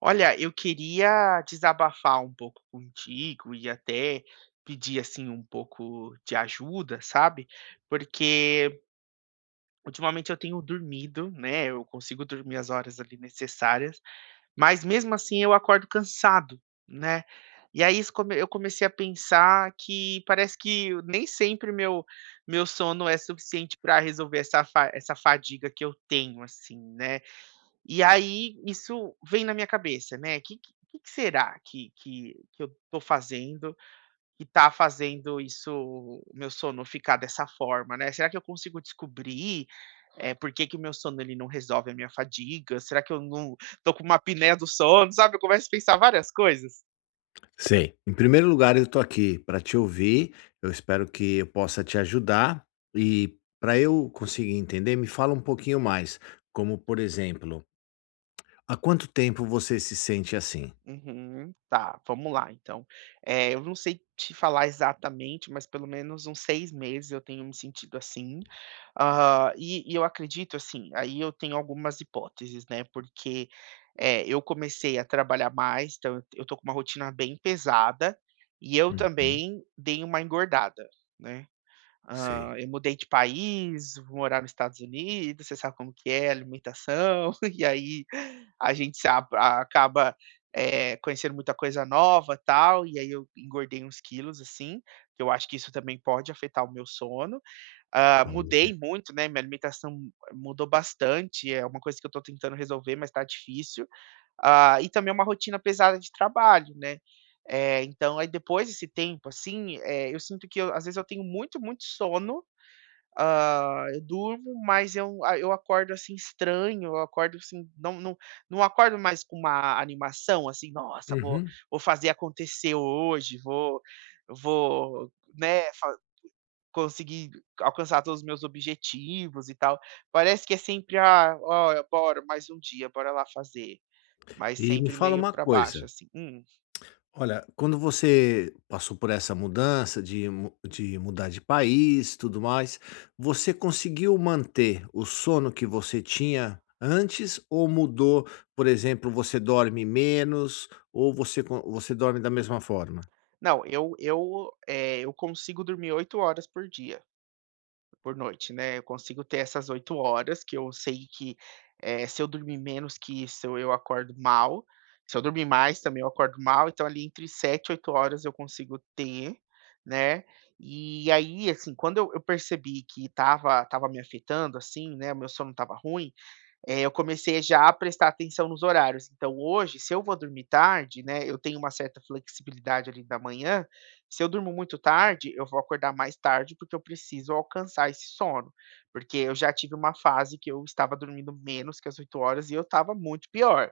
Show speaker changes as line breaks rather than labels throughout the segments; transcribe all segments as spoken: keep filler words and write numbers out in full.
Olha, eu queria desabafar um pouco contigo e até pedir assim um pouco de ajuda, sabe? Porque ultimamente eu tenho dormido, né? Eu consigo dormir as horas ali necessárias, mas mesmo assim eu acordo cansado, né? E aí isso come- eu comecei a pensar que parece que eu- nem sempre meu meu sono é suficiente para resolver essa fa- essa fadiga que eu tenho, assim, né? E aí isso vem na minha cabeça, né, o que que que que será que que que eu tô fazendo, que tá fazendo isso o meu sono ficar dessa forma, né. Será que eu consigo descobrir, eh, por que que o meu sono ele não resolve a minha fadiga? Será que eu não tô com uma apneia do sono, sabe, eu começo a pensar várias coisas.
Sei. Em primeiro lugar, eu tô aqui para te ouvir. Eu espero que eu possa te ajudar. E para eu conseguir entender, me fala um pouquinho mais. Como, por exemplo, há quanto tempo você se sente assim?
Uhum. Tá, vamos lá então. Eh, eu não sei te falar exatamente, mas pelo menos uns seis meses eu tenho me sentido assim. Ah, e e eu acredito, assim, aí eu tenho algumas hipóteses, né, porque, eh, eu comecei a trabalhar mais, então eu eu tô com uma rotina bem pesada, e eu
Uhum.
também dei uma engordada, né. Hã,
Sei.
eu mudei de país, vou morar nos Estados Unidos, você sabe como que é a alimentação, e aí a gente se ab a- acaba, eh, conhecendo muita coisa nova, tal, e aí eu engordei uns quilos, assim, que eu acho que isso também pode afetar o meu sono. Hã, mudei
Pode.
muito, né, minha alimentação mudou bastante, é uma coisa que eu tô tentando resolver, mas tá difícil. Ah, e também é uma rotina pesada de trabalho, né. Eh, então aí depois desse tempo, assim, eh, eu sinto que eu às vezes eu tenho muito, muito sono, ah, eu durmo, mas eu a eu acordo, assim, estranho, eu acordo, assim, não não não acordo mais com uma animação, assim: "Nossa, vou
Uhum.
vou fazer acontecer hoje, vou vou, né, fa conseguir alcançar todos os meus objetivos e tal". Parece que é sempre: "Ah, ó, bora, mais um dia, bora lá fazer", mas
E me
sempre
fala
meio
uma
para baixo,
coisa.
assim. Hum.
Olha, quando você passou por essa mudança de, mu- de mudar de país, tudo mais, você conseguiu manter o sono que você tinha antes ou mudou? Por exemplo, você dorme menos ou você, co- você dorme da mesma forma?
Não, eu eu, eh, eu consigo dormir oito horas por dia. Por noite, né, eu consigo ter essas oito horas que eu sei que, eh, se eu dormir menos que isso eu acordo mal, se eu dormir mais também eu acordo mal, então ali entre sete e oito horas eu consigo ter, né. E aí, assim, quando eu eu percebi que tava tava me afetando, assim, né, o meu sono tava ruim, eh, eu comecei já a prestar atenção nos horários. Então hoje, se eu vou dormir tarde, né, eu tenho uma certa flexibilidade ali da manhã, se eu durmo muito tarde, eu vou acordar mais tarde, porque eu preciso alcançar esse sono. Porque eu já tive uma fase que eu estava dormindo menos que as oito horas e eu estava muito pior.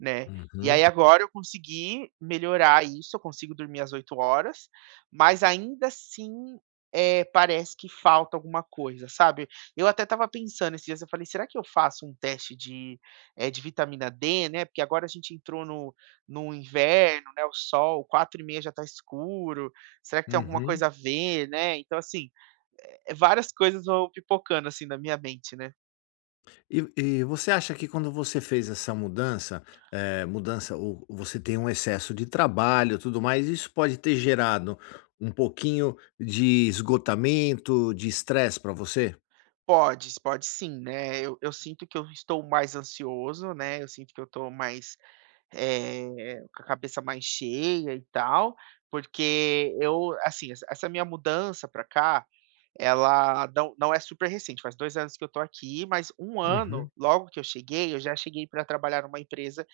Né. E aí
Uhum,
agora eu consegui melhorar isso, eu consigo dormir às oito horas, mas ainda assim, eh, parece que falta alguma coisa, sabe. Eu até estava pensando esses dias, eu falei: "Será que eu faço um teste de, eh, de vitamina dê, né?" Porque agora a gente entrou no no inverno, né, o sol, quatro e meia já está escuro, será que tem alguma
uhum.
coisa a ver, né. Então assim, eh, várias coisas vão pipocando assim na minha mente, né.
E e você acha que quando você fez essa mudança, eh, mudança ou você tem um excesso de trabalho, tudo mais, isso pode ter gerado um pouquinho de esgotamento, de estresse para você?
Pode, pode sim, né. Eu eu sinto que eu estou mais ansioso, né, eu sinto que eu estou mais, eh, com a cabeça mais cheia e tal, porque eu assim, essa essa minha mudança para cá, ela não não é super recente, faz dois anos que eu estou aqui, mas um ano,
Uhum,
logo que eu cheguei, eu já cheguei para trabalhar numa empresa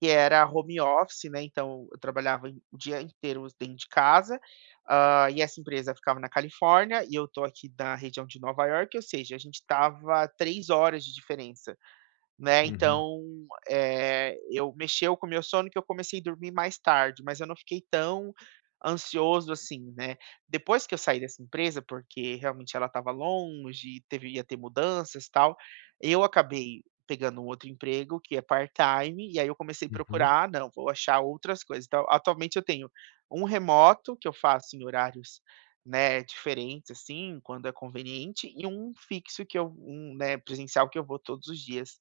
que era home office, né, então eu trabalhava em o dia inteiro dentro de casa, hã, e essa empresa ficava na Califórnia e eu estou aqui da região de Nova York, ou seja, a gente estava três horas de diferença. Né,
uhum,
então, eh, eu mexeu com o meu sono que eu comecei a dormir mais tarde, mas eu não fiquei tão ansioso assim, né. Depois que eu saí dessa empresa, porque realmente ela estava longe, teve ia ter mudanças, e tal, eu acabei pegando um outro emprego que é part-time, e aí eu comecei a
uhum.
procurar: "Ah, "Não, vou achar outras coisas". Então, atualmente eu tenho um remoto que eu faço em horários, né, diferentes, assim, quando é conveniente, e um fixo que eu um, né, presencial que eu vou todos os dias.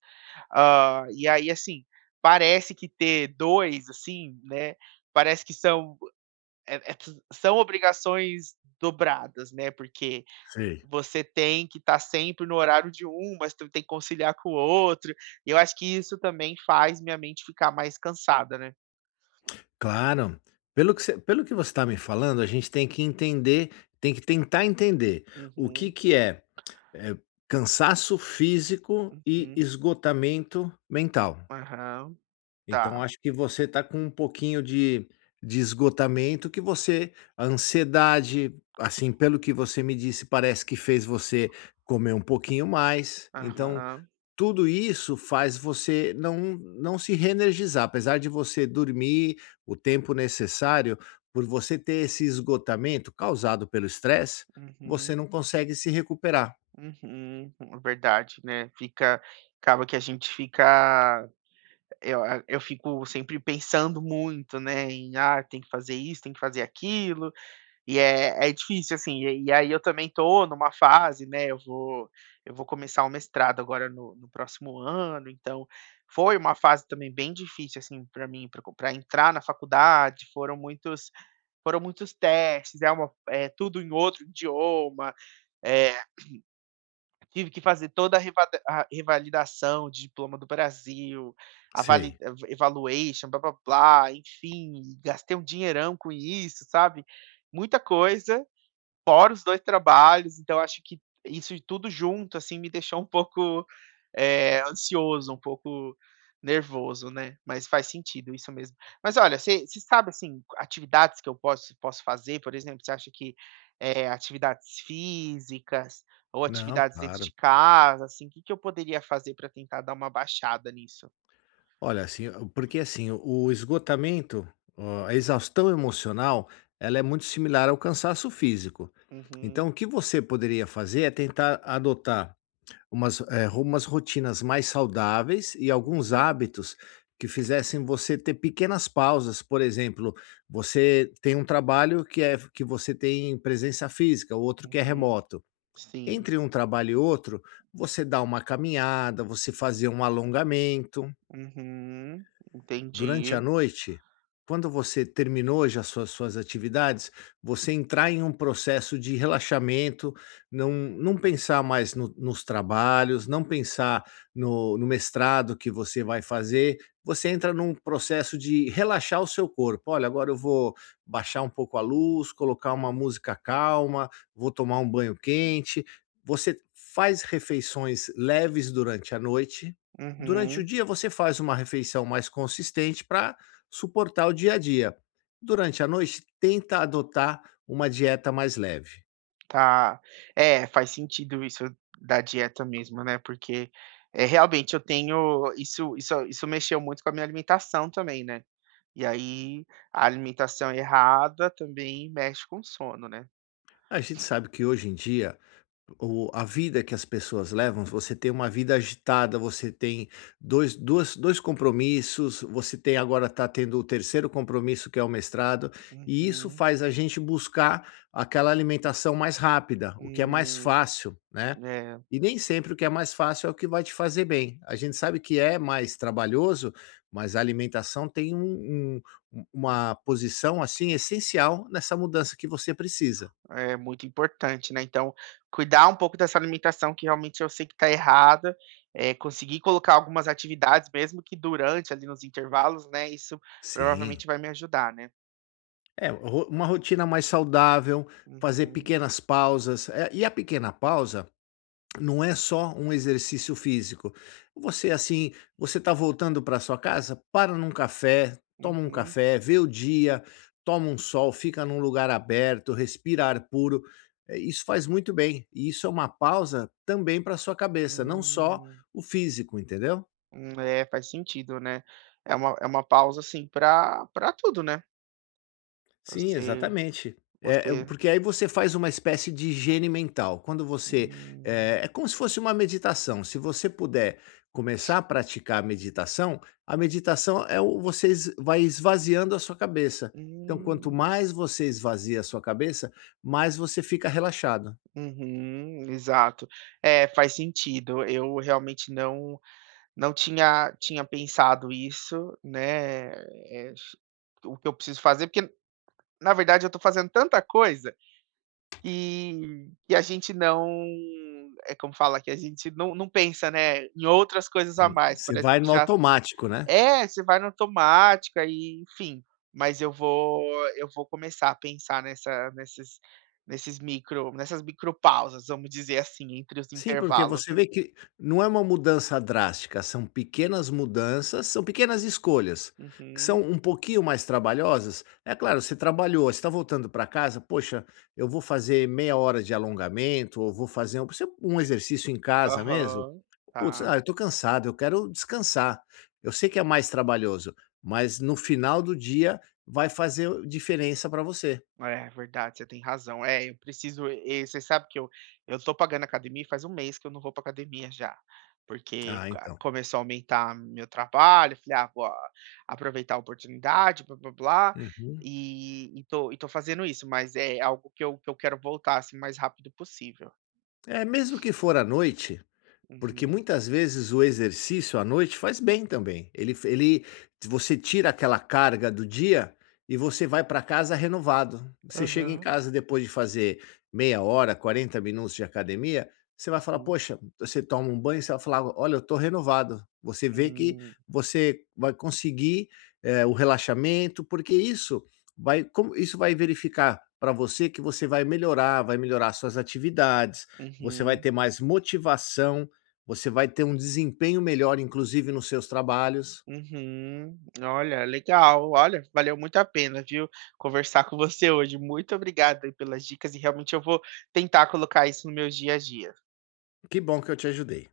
Ah, e aí, assim, parece que ter dois assim, né, parece que são é é são obrigações dobradas, né, porque
Sei.
você tem que estar sempre no horário de um, mas tu tem que conciliar com o outro, e eu acho que isso também faz minha mente ficar mais cansada, né.
Claro. Pelo que você pelo que você está me falando, a gente tem que entender, tem que tentar entender o que
Uhum.
que é, eh, cansaço físico e
Uhum.
esgotamento mental.
Aham.
Então
Tá.
acho que você está com um pouquinho de de esgotamento que você a ansiedade, assim, pelo que você me disse, parece que fez você comer um pouquinho mais, então
Aham.
tudo isso faz você não não se reenergizar, apesar de você dormir o tempo necessário, por você ter esse esgotamento causado pelo estresse, você
Uhum.
não consegue se recuperar.
Uhum, é verdade, né, fica acaba que a gente fica. Eu a eu fico sempre pensando muito, né, em: "Ah, tem que fazer isso, tem que fazer aquilo", e é é difícil, assim. E e aí eu também tô numa fase, né, eu vou eu vou começar o mestrado agora no no próximo ano, então foi uma fase também bem difícil, assim, para mim, para co entrar na faculdade, foram muitos foram muitos testes, é uma é tudo em outro idioma, eh tive que fazer toda a revada a revalidação de diploma do Brasil, a vali
Sei.
a evaluation, blá-blá-blá, enfim, gastei um dinheirão com isso, sabe. Muita coisa. Fora os dois trabalhos, então acho que isso tudo junto, assim, me deixou um pouco, eh, ansioso, um pouco nervoso, né, mas faz sentido, isso mesmo. Mas olha, você sabe, assim, atividades que eu posso posso fazer, por exemplo, você acha que, eh, atividades físicas ou
Não,
atividades dentro
claro.
de casa, assim, o que que eu poderia fazer para tentar dar uma baixada nisso?
Olha, assim, porque assim, o esgotamento, ó, a exaustão emocional, ela é muito similar ao cansaço físico. Então,
Uhum.
o que você poderia fazer é tentar adotar umas, eh, ro- umas rotinas mais saudáveis e alguns
Uhum.
hábitos que fizessem você ter pequenas pausas. Por exemplo, você tem um trabalho que é que você tem presença física, o outro que é
Uhum.
remoto.
Sim.
Entre um trabalho e outro, você dá uma caminhada, você fazer um alongamento.
Uhum,
Durante a
entendi.
noite, quando você terminou já suas suas atividades, você entrar em um processo de relaxamento, não não pensar mais no nos trabalhos, não pensar no no mestrado que você vai fazer, você entra num processo de relaxar o seu corpo. "Olha, agora eu vou baixar um pouco a luz, colocar uma música calma, vou tomar um banho quente". Você faz refeições leves durante a noite. Durante o
Uhum.
dia você faz uma refeição mais consistente para suportar o dia a dia. Durante a noite, tenta adotar uma dieta mais leve.
Tá. É, faz sentido isso da dieta mesmo, né, porque, é realmente eu tenho isso isso isso mexeu muito com a minha alimentação também, né. E aí, a alimentação errada também mexe com o sono, né.
A gente sabe que hoje em dia o- a vida que as pessoas levam, você tem uma vida agitada, você tem dois, duas, dois compromissos, você tem agora está tendo o terceiro compromisso que é o mestrado, e isso
Uhum.
faz a gente buscar aquela alimentação mais rápida, o que é mais
Hum.
fácil, né?
É,
E nem sempre o que é mais fácil é o que vai te fazer bem. A gente sabe que é mais trabalhoso, mas a alimentação tem um um uma posição, assim, essencial nessa mudança que você precisa.
é muito importante, né, então cuidar um pouco dessa alimentação que realmente eu sei que está errada, é conseguir colocar algumas atividades mesmo que durante ali nos intervalos, né, isso
Sim.
provavelmente vai me ajudar, né.
É, ro uma rotina mais saudável, fazer
Uhum.
pequenas pausas, eh, e a pequena pausa não é só um exercício físico. Você, assim, você está voltando para sua casa, para num café, toma um
Uhum.
café, vê o dia, toma um sol, fica num lugar aberto, respira ar puro. Eh, Isso faz muito bem. E isso é uma pausa também para sua cabeça, não só
Hum,
o físico, entendeu?
hum, é, faz sentido, né. É uma é uma pausa, assim, para para tudo, né.
Sim,
Você
exatamente. É, é,
você
porque aí você faz uma espécie de higiene mental. Quando você.
Hum,
É, é como se fosse uma meditação. Se você puder começar a praticar a meditação, a meditação é o você es- vai esvaziando a sua cabeça. Então, quanto
hum,
mais você esvazia a sua cabeça, mais você fica relaxado.
uhum, exato. É, faz sentido. Eu realmente não não tinha tinha pensado isso, né, eh, o que eu preciso fazer, porque na verdade eu tô fazendo tanta coisa que que a gente não é como fala? Que a gente não não pensa, né, em outras coisas a
Sim.
mais,
Você
parece
vai
que
no
já
automático, né?
É, você vai na automática e enfim, mas eu vou eu vou começar a pensar nessa nesses nesses micro nessas micropausas, vamos dizer assim, entre os
Sim, porque
intervalos,
você
né.
vê que não é uma mudança drástica, são pequenas mudanças, são pequenas escolhas, que são
Uhum.
um pouquinho mais trabalhosas. É claro, você trabalhou, você está voltando para casa, poxa, eu vou fazer meia hora de alongamento, ou vou fazer um, um exercício em casa mesmo.
Aham.
Putz,
Tá.
ah, eu estou cansado, eu quero descansar. Eu sei que é mais trabalhoso, mas no final do dia vai fazer diferença para você.
É verdade, você tem razão. É, eu preciso e você sabe que eu eu tô pagando academia e faz um mês que eu não vou pra academia já, porque
Ah,
ca
então.
começou a aumentar meu trabalho, falei: "Ah, vou a- aproveitar a oportunidade, blá-blá-blá",
Uhum.
e e tô e tô fazendo isso, mas é algo que eu que eu quero voltar, assim, o mais rápido possível.
É, mesmo que for à noite, porque
Uhum.
muitas vezes o exercício à noite faz bem também. Ele ele Você tira aquela carga do dia e você vai para casa renovado. Você chega em
Aham.
casa depois de fazer meia hora, quarenta minutos de academia, você vai falar:
Uhum.
"Poxa", você toma um banho, você vai falar: "Olha, eu tô renovado". Você vê que
Hum,
você vai conseguir, eh, o relaxamento, porque isso vai como isso vai verificar para você que você vai melhorar, vai melhorar suas atividades, você vai
uhum.
ter mais motivação. Você vai ter um desempenho melhor, inclusive nos seus trabalhos.
Uhum. Olha, legal. Olha, valeu muito a pena, viu, conversar com você hoje. Muito obrigado aí pelas dicas e realmente eu vou tentar colocar isso no meu dia a dia.
Que bom que eu te ajudei.